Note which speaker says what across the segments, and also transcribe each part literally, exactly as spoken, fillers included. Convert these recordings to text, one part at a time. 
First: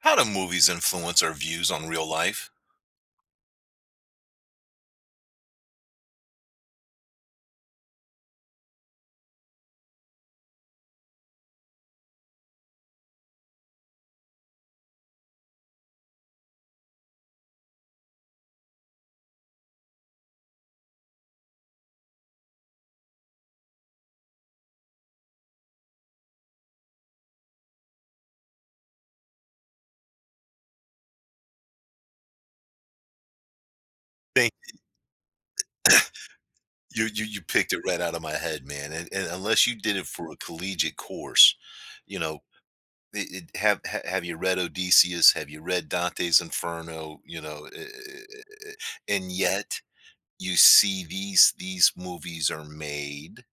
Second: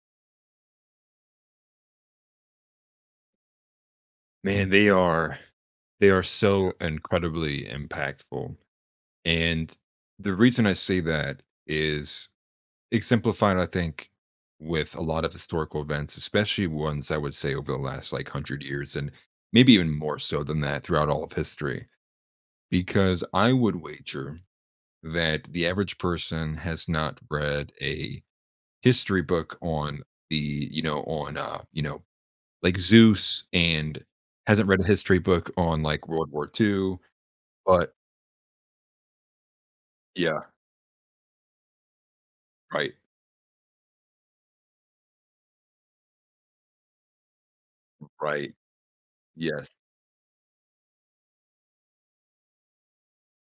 Speaker 1: How do movies influence our views on real life?
Speaker 2: Man, they are they are so incredibly impactful. And the reason I say that is exemplified, I think, with a lot of historical events, especially ones I would say over the last like hundred years, and maybe even more so than that throughout all of history. Because I would wager that the average person has not read a history book on the, you know, on uh, you know, like Zeus and
Speaker 1: Thank
Speaker 2: hasn't read a history book on like World War Two,
Speaker 1: you. You you picked it
Speaker 2: but
Speaker 1: right out of my head, man. And, and unless you did it for a
Speaker 2: yeah,
Speaker 1: collegiate course, you know,
Speaker 2: right,
Speaker 1: it, it, have ha- have you read Odysseus? Have you read Dante's Inferno? You know, eh, eh,
Speaker 2: right.
Speaker 1: eh, eh, and
Speaker 2: Yes,
Speaker 1: yet you see these these movies are made.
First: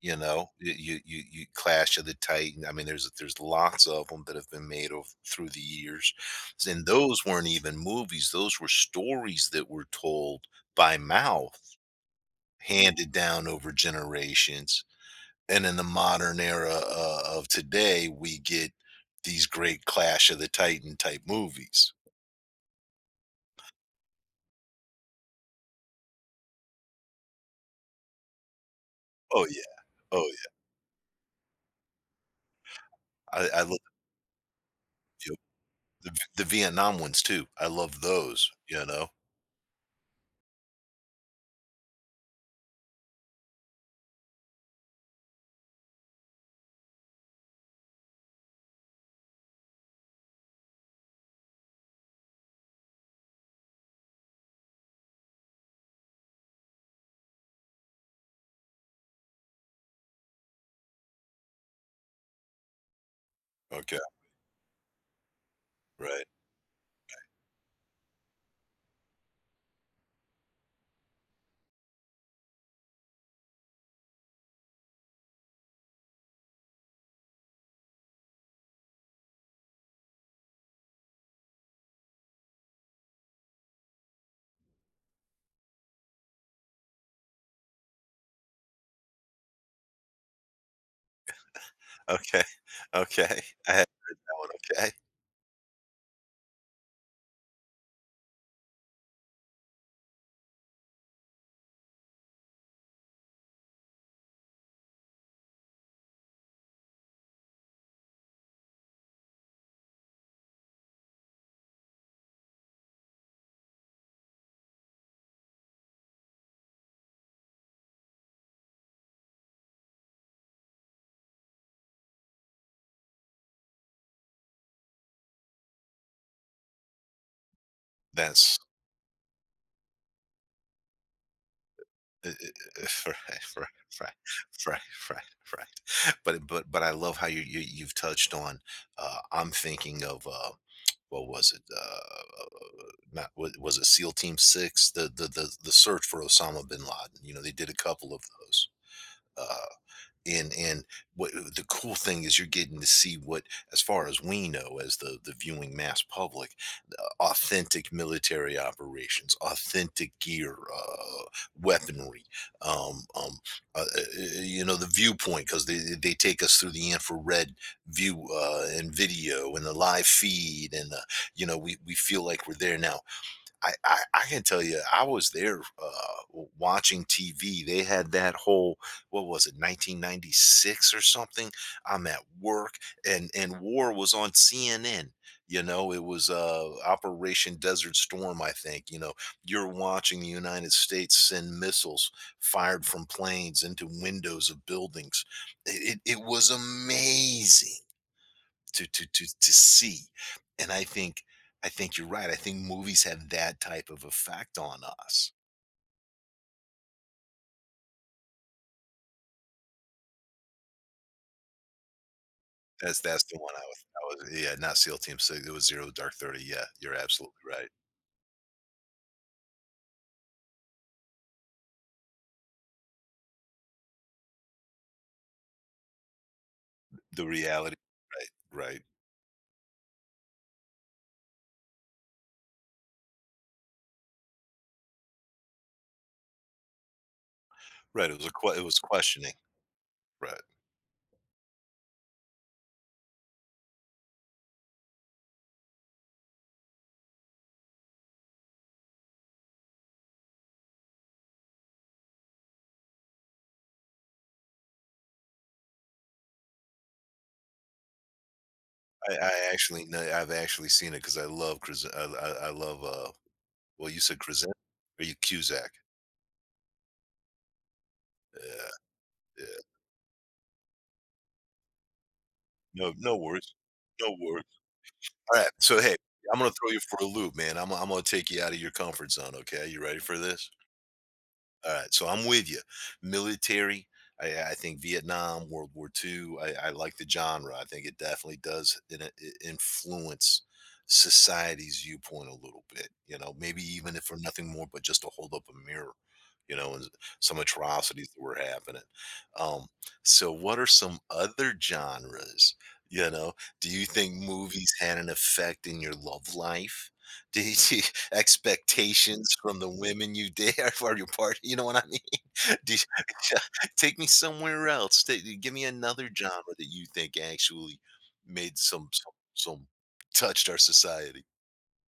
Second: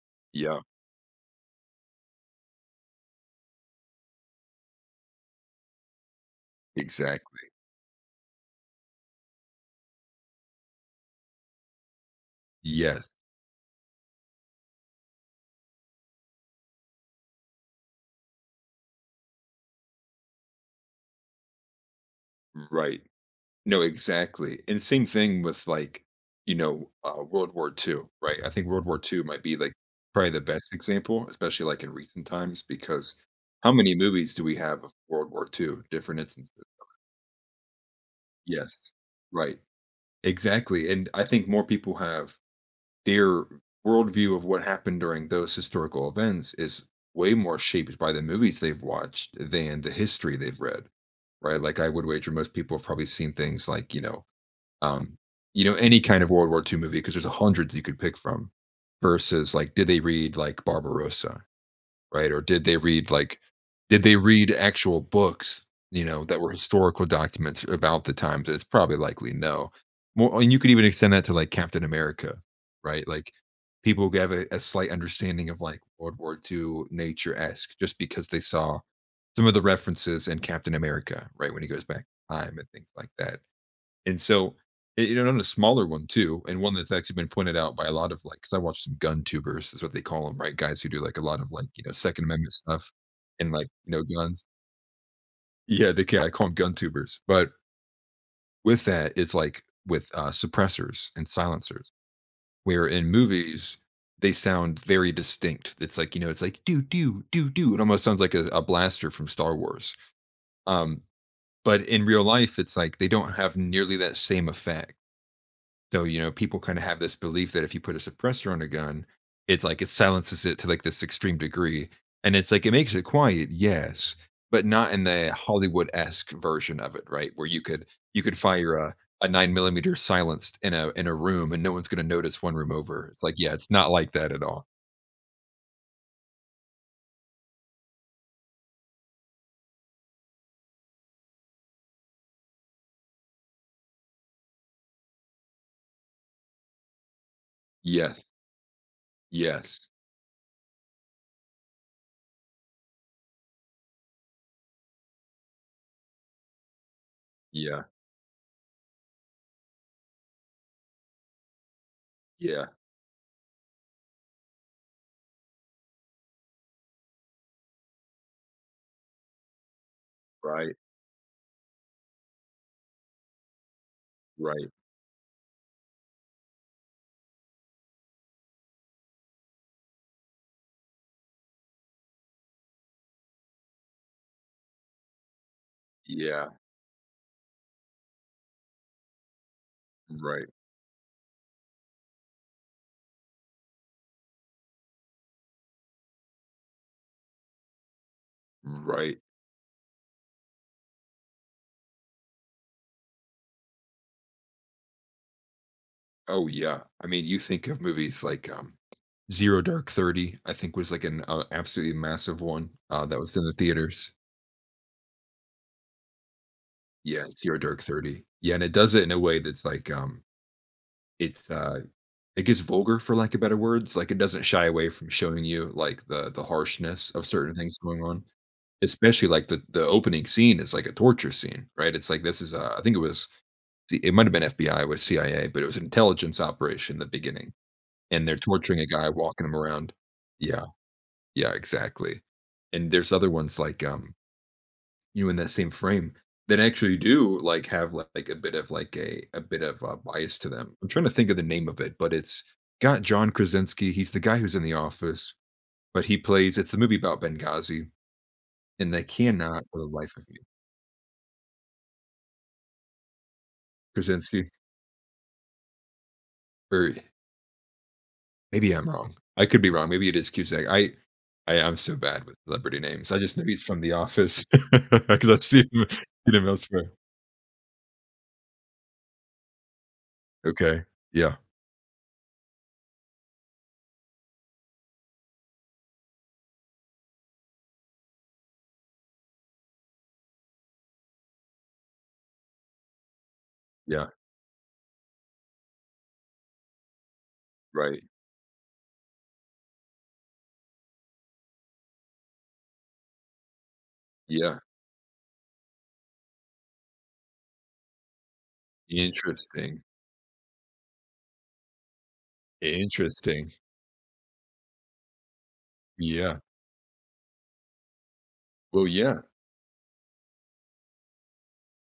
Speaker 1: You know,
Speaker 2: yeah,
Speaker 1: you you you you Clash of the Titan, I mean, there's there's lots of them that have been made over through the years, and those weren't
Speaker 2: exactly.
Speaker 1: even movies, those were stories that were told by mouth, handed
Speaker 2: Yes,
Speaker 1: down over generations, and in the modern era o of today, we get these great Clash of the Titan type movies.
Speaker 2: right. No, exactly. And same thing with like, you know, uh, World War Two, right? I think World War Two might
Speaker 1: Oh,
Speaker 2: be
Speaker 1: yeah.
Speaker 2: like
Speaker 1: Oh,
Speaker 2: probably the best example, especially like in recent times, because
Speaker 1: yeah. I I
Speaker 2: how
Speaker 1: love
Speaker 2: many movies do we have of World
Speaker 1: the
Speaker 2: War Two.
Speaker 1: the
Speaker 2: Different
Speaker 1: the
Speaker 2: instances.
Speaker 1: Vietnam ones too, I love those, you
Speaker 2: Yes,
Speaker 1: know?
Speaker 2: right. Exactly. And I think more people have their worldview of what happened during those historical events is way more shaped by the movies they've watched than the history they've read, right? Like I would wager most people have probably seen things like you know, um, you know, any kind of World War two movie because there's hundreds you could pick from. Versus like, did they read like Barbarossa? Right? Or did they read like
Speaker 1: Okay,
Speaker 2: did they read actual books, you know,
Speaker 1: right.
Speaker 2: that were historical documents about the times? It's probably likely no. More, and you could even extend that to like Captain America, right? Like people have a, a slight understanding of like World War two nature esque just because they saw some of the references in Captain America, right? When he goes back in time and things like that. And so, y you know, and a smaller one too, and one that's actually been pointed out by a lot of like, because I watch some gun tubers is what they call them, right? Guys who do like a lot of like, you know, Second
Speaker 1: Okay,
Speaker 2: Amendment stuff
Speaker 1: okay,
Speaker 2: and like,
Speaker 1: I have
Speaker 2: you know,
Speaker 1: heard that
Speaker 2: guns.
Speaker 1: one, okay.
Speaker 2: Yeah, they can. I call them gun tubers. But with that, it's like with, uh, suppressors and silencers, where in movies, they sound very distinct. It's like, you know, it's like, "Do, do, do, do." It almost sounds like a a blaster from Star Wars. Um, but in real life, it's like they don't have nearly that same effect. So, you know, people kind of have this belief that if you put a suppressor on a gun, it's like it silences it to like this extreme degree. And it's like it makes it quiet, yes, but not in the Hollywood-esque version of it, right? Where you could you could
Speaker 1: That's
Speaker 2: fire a a nine millimeter silenced in a in a room and no one's gonna
Speaker 1: I I I
Speaker 2: notice one room over.
Speaker 1: right,
Speaker 2: It's like, yeah, it's not
Speaker 1: right,
Speaker 2: like that at all.
Speaker 1: right, right, right, right, but but but I love how you you you've touched on, uh, I'm thinking of, uh, what was it, uh, not wa was it SEAL Team six? The the the the search for Osama bin Laden, you know, they did a couple of
Speaker 2: Yes,
Speaker 1: those, uh
Speaker 2: yes,
Speaker 1: and and what uh, the cool thing is you're getting to see what, as far as we know as the the viewing mass public, the
Speaker 2: yeah,
Speaker 1: authentic military operations, authentic gear, uh, weaponry,
Speaker 2: yeah,
Speaker 1: um, um, uh, uh, uh, you know the viewpoint, because they, they they take us through the infrared view, uh, and video and the live feed,
Speaker 2: right,
Speaker 1: and uh, you know we, we feel like we're there now. I, I, I can tell
Speaker 2: right,
Speaker 1: you, I was there, uh, watching T V. They had that whole, what was it, nineteen ninety-six or something? I'm at work, and and war was on C N N. You know, it was
Speaker 2: yeah,
Speaker 1: uh, Operation Desert Storm, I think. You know, you're watching the
Speaker 2: right,
Speaker 1: United States send missiles fired from planes into windows of buildings. It, it, it was amazing to to
Speaker 2: right.
Speaker 1: to to see, and i think i think you're right. I think movies have that type of effect on us.
Speaker 2: Oh, yeah. I mean, you think of movies like, um, Zero Dark Thirty, I think was, like, an, uh, absolutely massive one,
Speaker 1: that's
Speaker 2: uh, that
Speaker 1: that's
Speaker 2: was
Speaker 1: the
Speaker 2: in the
Speaker 1: one i was,
Speaker 2: theaters.
Speaker 1: I was yeah, not SEAL Team Six, it was Zero Dark thirty. Yeah, you're
Speaker 2: Yeah,
Speaker 1: absolutely
Speaker 2: Zero
Speaker 1: right.
Speaker 2: Dark Thirty. Yeah, and it does it in a way that's, like, um, it's, uh it gets vulgar, for lack of better words, like, it doesn't shy away from showing you, like, the the harshness
Speaker 1: The
Speaker 2: of certain
Speaker 1: reality.
Speaker 2: things going on,
Speaker 1: Right, right,
Speaker 2: especially, like, the the opening scene is, like, a torture scene, right? It's like, this is, uh I think it was the it might have been F B I, it was C I A, but it was an intelligence operation in the beginning.
Speaker 1: right. it was
Speaker 2: And
Speaker 1: a
Speaker 2: they're
Speaker 1: que- it was
Speaker 2: torturing a guy,
Speaker 1: questioning.
Speaker 2: walking him around.
Speaker 1: Right.
Speaker 2: Yeah, yeah, exactly. And there's other ones like, um, you know, in that same frame that actually do like have li- like a bit of like a a bit of a bias to them. I'm trying to think of the name of it, but it's got John Krasinski. He's the guy who's in The Office, but he plays. It's the movie about Benghazi, and they
Speaker 1: i, I
Speaker 2: cannot for
Speaker 1: actually
Speaker 2: the
Speaker 1: kn-
Speaker 2: life of
Speaker 1: I've
Speaker 2: me.
Speaker 1: actually seen it because i love Kras- I, I, I love, uh well, you said Krasin.
Speaker 2: Krasinski,
Speaker 1: Are you Cusack?
Speaker 2: or maybe
Speaker 1: Yeah.
Speaker 2: I'm wrong. I
Speaker 1: Yeah,
Speaker 2: could be wrong. Maybe it is Cusack. I, I am so bad with celebrity
Speaker 1: no,
Speaker 2: names.
Speaker 1: no
Speaker 2: I just know
Speaker 1: worries,
Speaker 2: he's from The
Speaker 1: no worries.
Speaker 2: Office. Because I've
Speaker 1: Alright,
Speaker 2: seen
Speaker 1: so
Speaker 2: him,
Speaker 1: hey,
Speaker 2: seen
Speaker 1: I'm
Speaker 2: him
Speaker 1: gonna throw you
Speaker 2: elsewhere.
Speaker 1: for a loop, man. I'm I'm gonna take you out of your comfort zone, okay? You ready for this?
Speaker 2: Okay. Yeah.
Speaker 1: All right, so I'm with you. Military, I, I think Vietnam, World War Two. I, I like the genre. I think it definitely does in it influence society's viewpoint a little bit. You know, maybe even if
Speaker 2: Yeah.
Speaker 1: for nothing more, but just to hold up a mirror. You know, and some
Speaker 2: Right.
Speaker 1: atrocities that were happening. Um, so, what are some other genres? You know, do you think
Speaker 2: Yeah.
Speaker 1: movies had an effect in your love life? Did you? Expectations from the
Speaker 2: Interesting.
Speaker 1: women you date or for your party. You know what I mean? Do you-
Speaker 2: Interesting.
Speaker 1: take me somewhere else, ta give me another
Speaker 2: Yeah.
Speaker 1: genre that you think actually made
Speaker 2: Well,
Speaker 1: some some
Speaker 2: yeah.
Speaker 1: some touched our society.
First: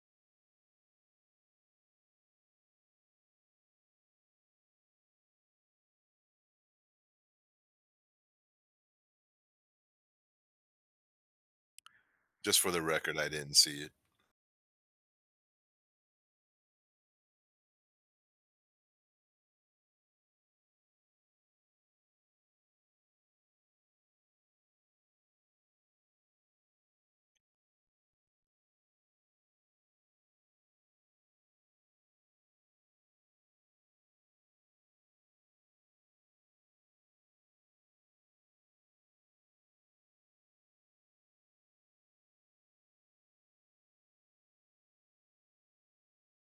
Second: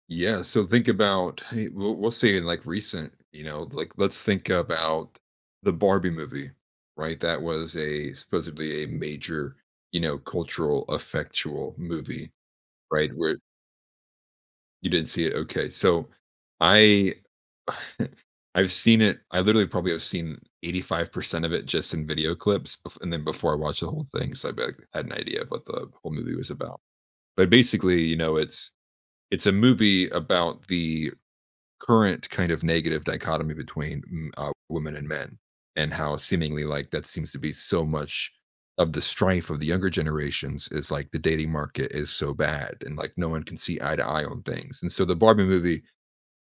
Speaker 2: Yeah. So think about, hey, we'll, we'll say in like recent, you know, like let's think about the Barbie movie, right? That was a supposedly a major, you know, cultural, effectual movie,
Speaker 1: Just for the
Speaker 2: right?
Speaker 1: record, I
Speaker 2: Where
Speaker 1: didn't see it.
Speaker 2: you didn't see it? Okay. So I I've seen it. I literally probably have seen eighty-five percent of it just in video clips. bef- And then before I watched the whole thing, so I be- had an idea of what the whole movie was about. But basically, you know, it's it's a movie about the current kind of negative dichotomy between mm, uh, women and men and how seemingly like that seems to be so much of the strife of the younger generations is like the dating market is so bad and like no one can see eye to eye on things and so the Barbie movie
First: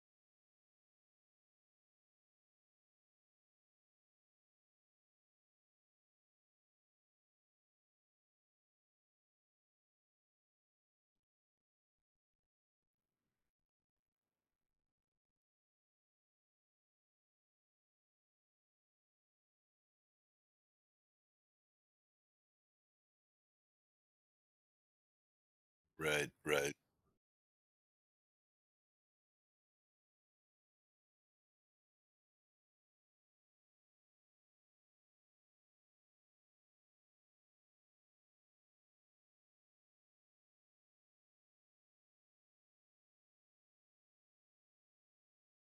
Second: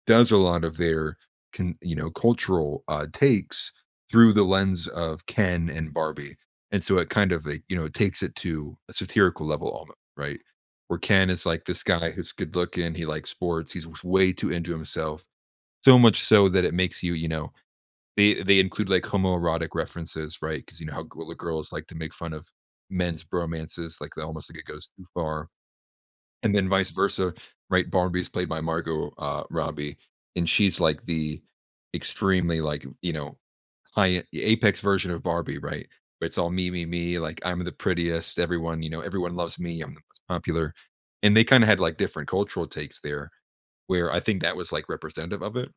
Speaker 2: does a lot of their can you know cultural uh takes through the lens of Ken and Barbie, and so it kind of like, you know, takes it to a satirical level almost, right, where Ken is like this guy who's good looking, he likes sports, he's way too into himself so much so that it makes you, you know, they they include like homoerotic references, right? Because you know how g- girls like to make fun of men's bromances, like they almost like it goes too far,
Speaker 1: Right,
Speaker 2: and then
Speaker 1: right.
Speaker 2: vice versa, right? Barnaby's played by Margot uh, Robbie, and she's like the extremely like, you know, high apex version of Barbie, right? Where it's all me, me, me. Like I'm the prettiest. Everyone, you know, everyone loves me. I'm the most popular. And they kind of had like different cultural takes there, where I think that was like representative of it,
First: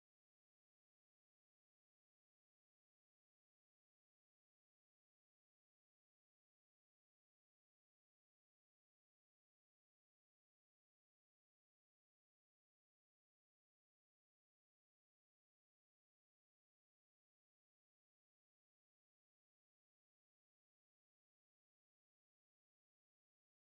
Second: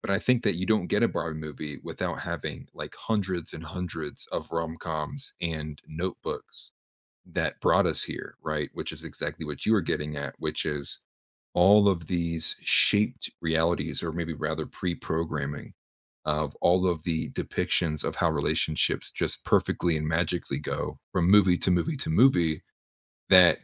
Speaker 2: but I think that you don't get a Barbie movie without having, like, hundreds and hundreds of rom-coms and notebooks that brought us here, right? Which is exactly what you were getting at, which is all of these shaped realities or maybe rather pre-programming of all of the depictions of how relationships just perfectly and magically go from movie to movie to movie that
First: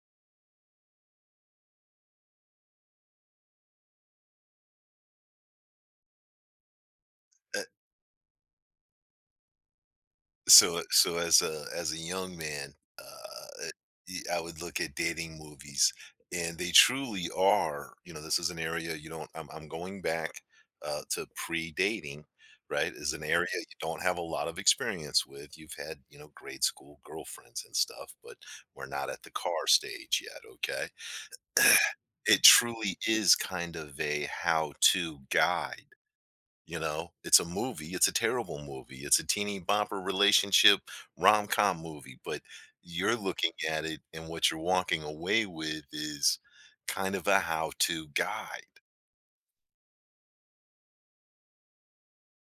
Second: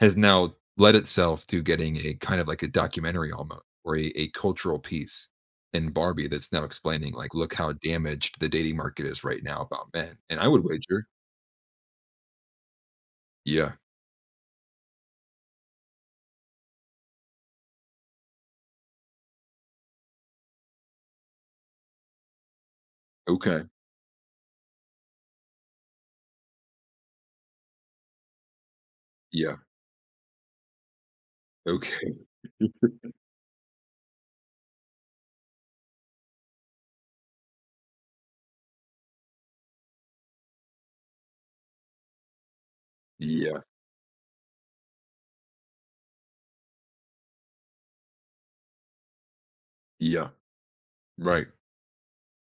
Speaker 2: has now led itself to getting a kind of like a documentary almost or a, a cultural piece in Barbie that's now explaining like look how damaged the dating market is right now about men. And I would
Speaker 1: So
Speaker 2: wager,
Speaker 1: so as a as a young man, uh,
Speaker 2: yeah,
Speaker 1: y- I would look at dating movies, and they truly are. You know, this is an area you don't. I'm I'm going back, uh, to pre-dating, right? Is an area
Speaker 2: okay,
Speaker 1: you don't have a lot of experience with. You've had, you know grade school girlfriends and stuff, but we're not at the
Speaker 2: yeah,
Speaker 1: car stage yet. Okay,
Speaker 2: okay,
Speaker 1: it truly is kind of a how-to guide. You know, it's a movie. It's a terrible movie. It's a teeny bopper relationship rom com movie, but you're looking
Speaker 2: yeah,
Speaker 1: at it, and what you're walking away with is kind of a how to guide.
Speaker 2: yeah, right.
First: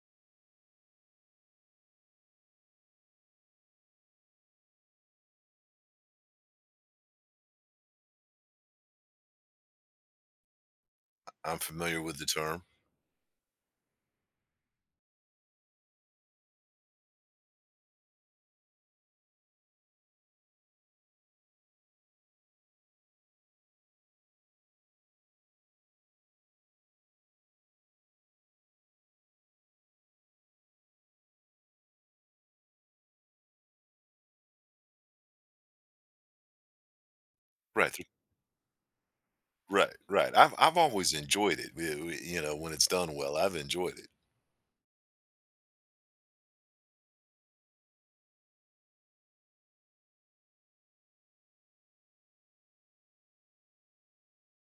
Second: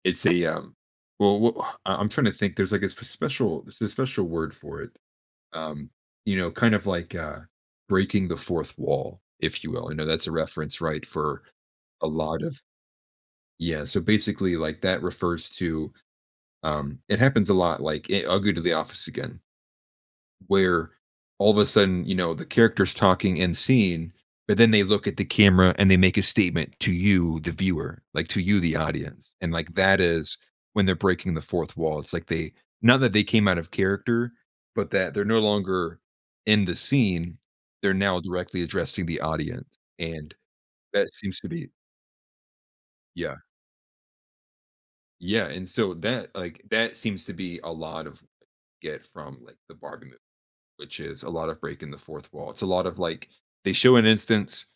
Speaker 2: It's a um well, well I- I'm trying to think there's like a sp- special, there's a special word for it. Um, you know, kind of like uh breaking the fourth wall, if you will. You know, that's a reference, right, for
Speaker 1: I'm familiar
Speaker 2: a
Speaker 1: with the
Speaker 2: lot of.
Speaker 1: term.
Speaker 2: Yeah, so basically, like that refers to, um, it happens a lot. Like i I'll go to The Office again, where all of a sudden, you know, the character's talking and scene, but then they look at the camera and they make a statement to you, the viewer, like to you, the audience, and like that is when they're breaking the fourth wall. It's like they, not that they came out of character, but that they're no longer in the scene. They're
Speaker 1: Right.
Speaker 2: now directly addressing the audience,
Speaker 1: Right. Right.
Speaker 2: and
Speaker 1: I've, I've always
Speaker 2: that seems to
Speaker 1: enjoyed
Speaker 2: be,
Speaker 1: it. we- we- You know, when it's done well,
Speaker 2: yeah.
Speaker 1: I've enjoyed it.
Speaker 2: Yeah, and so that like that seems to be a lot of what we get from like the Barbie movie, which is a lot of breaking the fourth wall. It's a lot of like they show an instance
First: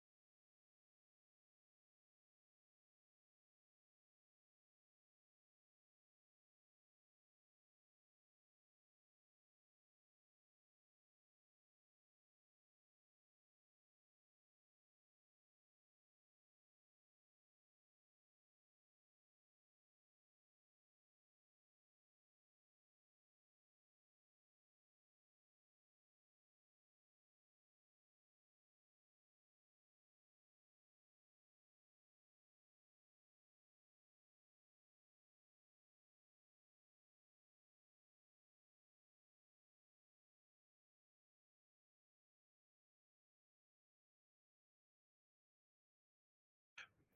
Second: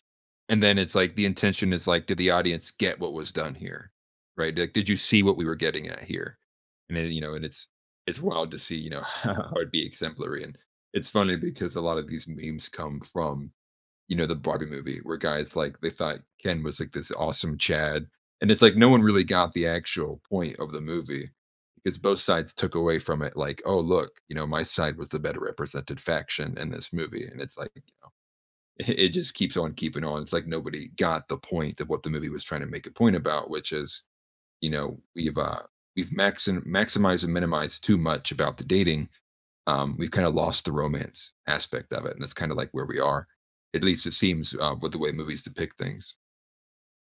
Speaker 2: and then it's like the intention is like, did the audience get what was done here? Right? Like, did you see what we were getting at here? And then, you know, and it's it's wild to see, you know, how it'd be exemplary. And it's funny because a lot of these memes come from, you know, the Barbie movie where guys like they thought Ken was like this awesome Chad. And it's like no one really got the actual point of the movie because both sides took away from it like, oh look, you know, my side was the better represented faction in this movie. And it's like it just keeps on keeping on. It's like nobody got the point of what the movie was trying to make a point about, which is, you know, we've uh we've maxim maximized and minimized too much about the dating, um, we've kind of lost the romance aspect of it, and that's kind of like where we are. At least it seems, uh, with the way movies depict things.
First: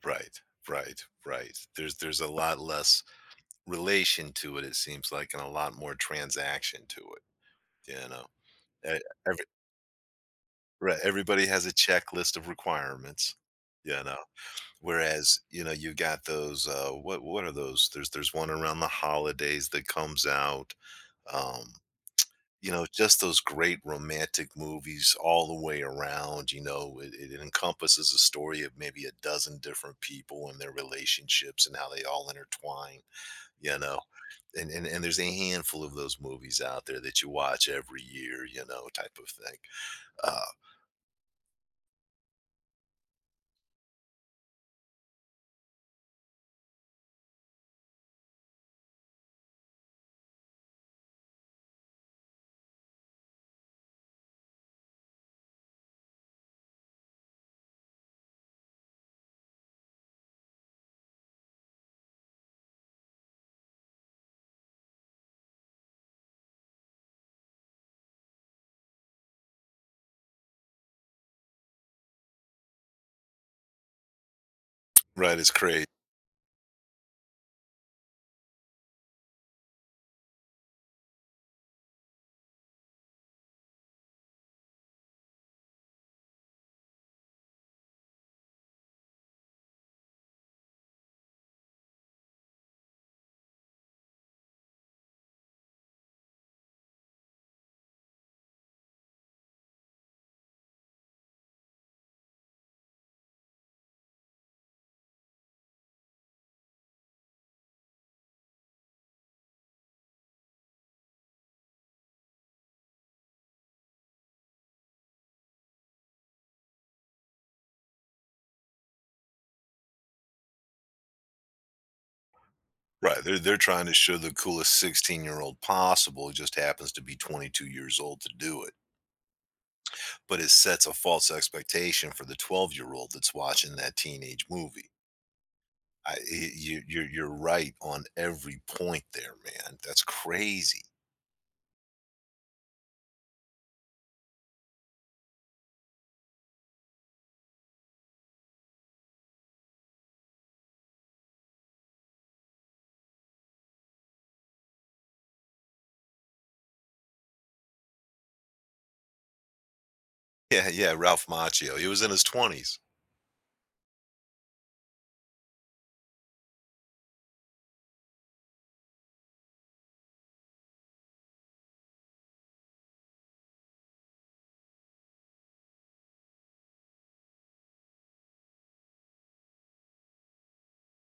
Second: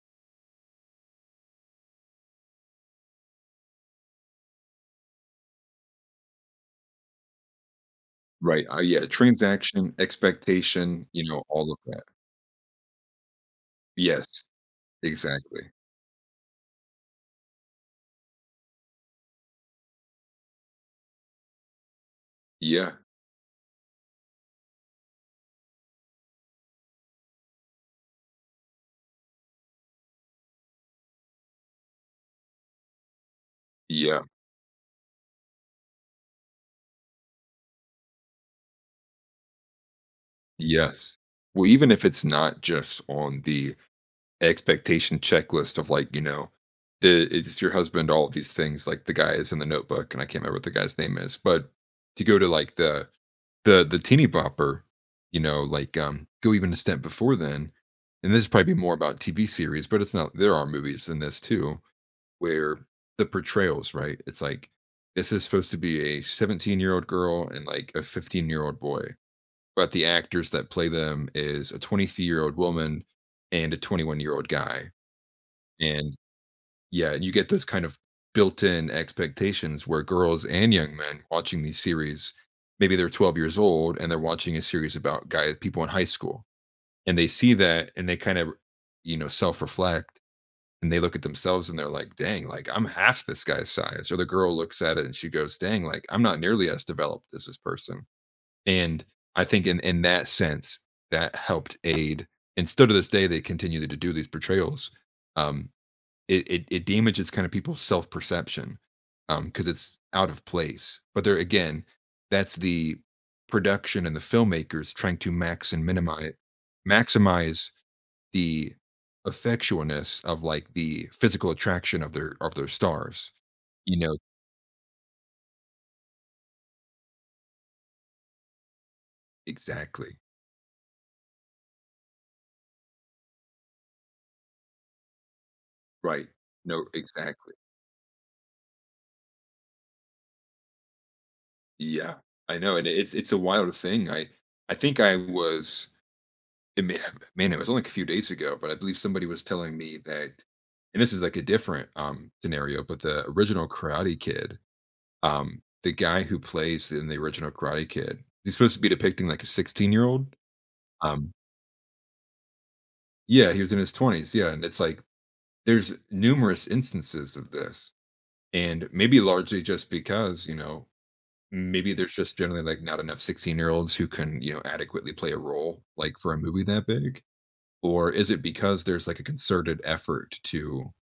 Speaker 1: Right. Right. Right. There's, there's a lot less relation to it, it seems like, and a lot more transaction to it. You know,
Speaker 2: Right. Uh, yeah.
Speaker 1: E-
Speaker 2: Transaction,
Speaker 1: right,
Speaker 2: expectation, you know,
Speaker 1: everybody has a
Speaker 2: all of that.
Speaker 1: checklist of requirements, you know?
Speaker 2: Yes.
Speaker 1: Whereas, you
Speaker 2: Exactly.
Speaker 1: know, you got those, uh, what what are those? There's there's one around the holidays that comes out, um, you know,
Speaker 2: Yeah.
Speaker 1: just those great romantic movies all the way around. you know, it it encompasses a story of maybe a dozen different people and their relationships and how they all intertwine, you know?
Speaker 2: Yeah.
Speaker 1: And and and there's a handful of those movies out there that you watch every year, you know, type of thing. Uh,
Speaker 2: Yes. Well, even if it's not just on the expectation checklist of like, you know, the, it's your husband, all of these things, like the guy is in the notebook, and I can't remember what the guy's name is, but to go to like the The the teeny bopper, you know, like, um, go even a step before then, and this is probably more about T V series, but it's not, there are movies in this too, where the portrayals, right? It's like, this is supposed to be a seventeen-year-old girl and, like, a fifteen-year-old boy, but the actors that play them is a twenty-three-year-old woman and a twenty-one-year-old guy,
Speaker 1: right, it's crazy.
Speaker 2: and yeah, you get those kind of built-in expectations where girls and young men watching these series, maybe they're twelve years old and they're watching a series about guys, people in high school, and they see that and they kind of, you know, self-reflect and they look at themselves and they're like, "Dang, like I'm half this guy's size." Or the girl looks at it and she goes, "Dang, like I'm not nearly as developed as this person." And I think in in that sense, that helped aid. And still to this day, they continue to do these portrayals. Um, it it, it damages kind of people's self perception, um, because it's out of place. But there again, that's the production and the filmmakers trying to max and minimize maximize the effectualness of like the physical attraction of their of their
Speaker 1: Right,
Speaker 2: stars.
Speaker 1: they're they're trying to
Speaker 2: You
Speaker 1: show
Speaker 2: know,
Speaker 1: the coolest sixteen-year-old possible. It just happens to be twenty-two years old to do it,
Speaker 2: exactly,
Speaker 1: but it sets a false expectation for the twelve-year-old that's watching that teenage movie. I
Speaker 2: right.
Speaker 1: y you
Speaker 2: No,
Speaker 1: you're you're
Speaker 2: exactly.
Speaker 1: right on every point there, man, that's crazy.
Speaker 2: Yeah, I know, and it's it's a wild thing. I I think I was it ma- man, it was only like a few days ago, but I believe somebody was telling me that, and this is like a different um scenario, but the original Karate Kid, um, the guy who plays in the original Karate Kid, he's supposed to be depicting like a sixteen year old.
Speaker 1: Yeah, yeah, Ralph
Speaker 2: Um,
Speaker 1: Macchio, he was in his twenties.
Speaker 2: yeah, he was in his twenties. Yeah, and it's like there's numerous instances of this, and maybe largely just because you know maybe there's just generally like not enough sixteen year olds who can you know adequately play a role like for a movie that big, or is it because there's like a concerted effort to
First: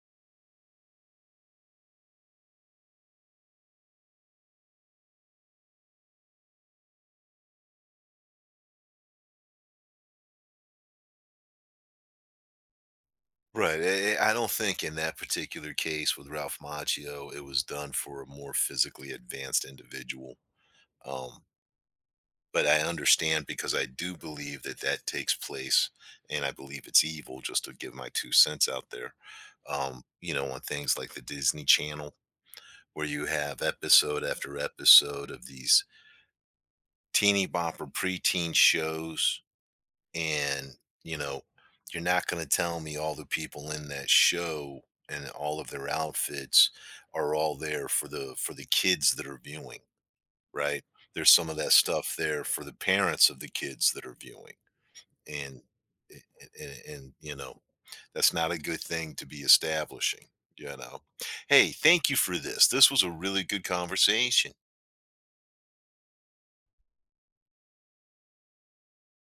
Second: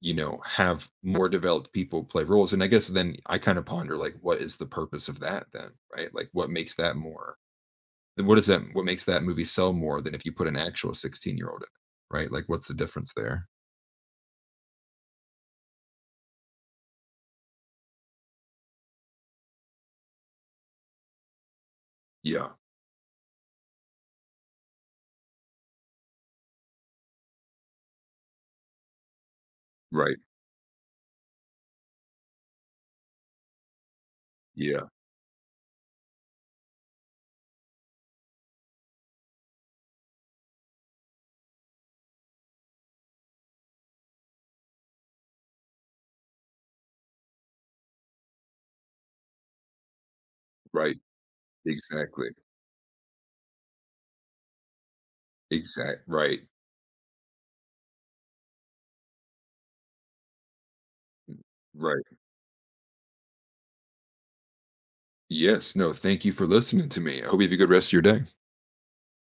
Speaker 2: you know have more developed people play roles, and I guess then I kind of ponder like what is the purpose of that then, right? Like what makes that more, what is that what makes that movie sell more than if you put an actual sixteen year old in it, right? Like what's the difference there.
Speaker 1: Right, eh eh, I don't think in that particular case with Ralph Macchio, it was done for a more physically advanced individual, um
Speaker 2: Yeah,
Speaker 1: but I understand because I do believe that that takes place, and I believe it's evil. Just to give my two cents out there, um,
Speaker 2: right.
Speaker 1: you know, on things like the Disney Channel, where you have episode after
Speaker 2: Yeah,
Speaker 1: episode of these teeny bopper preteen shows, and, you know, you're not going to tell me all the people in that show and all of their outfits are all there for the for the kids that are viewing, right?
Speaker 2: right.
Speaker 1: There's some of that stuff
Speaker 2: Exactly.
Speaker 1: there for the parents of the kids that are viewing, and
Speaker 2: Exact.
Speaker 1: eh,
Speaker 2: Right.
Speaker 1: and, and you know that's not a good thing to be establishing. You know hey,
Speaker 2: Right.
Speaker 1: thank you for this this was a really good conversation.
Speaker 2: Yes. No, thank you for listening to me. I hope you have a good rest of your day.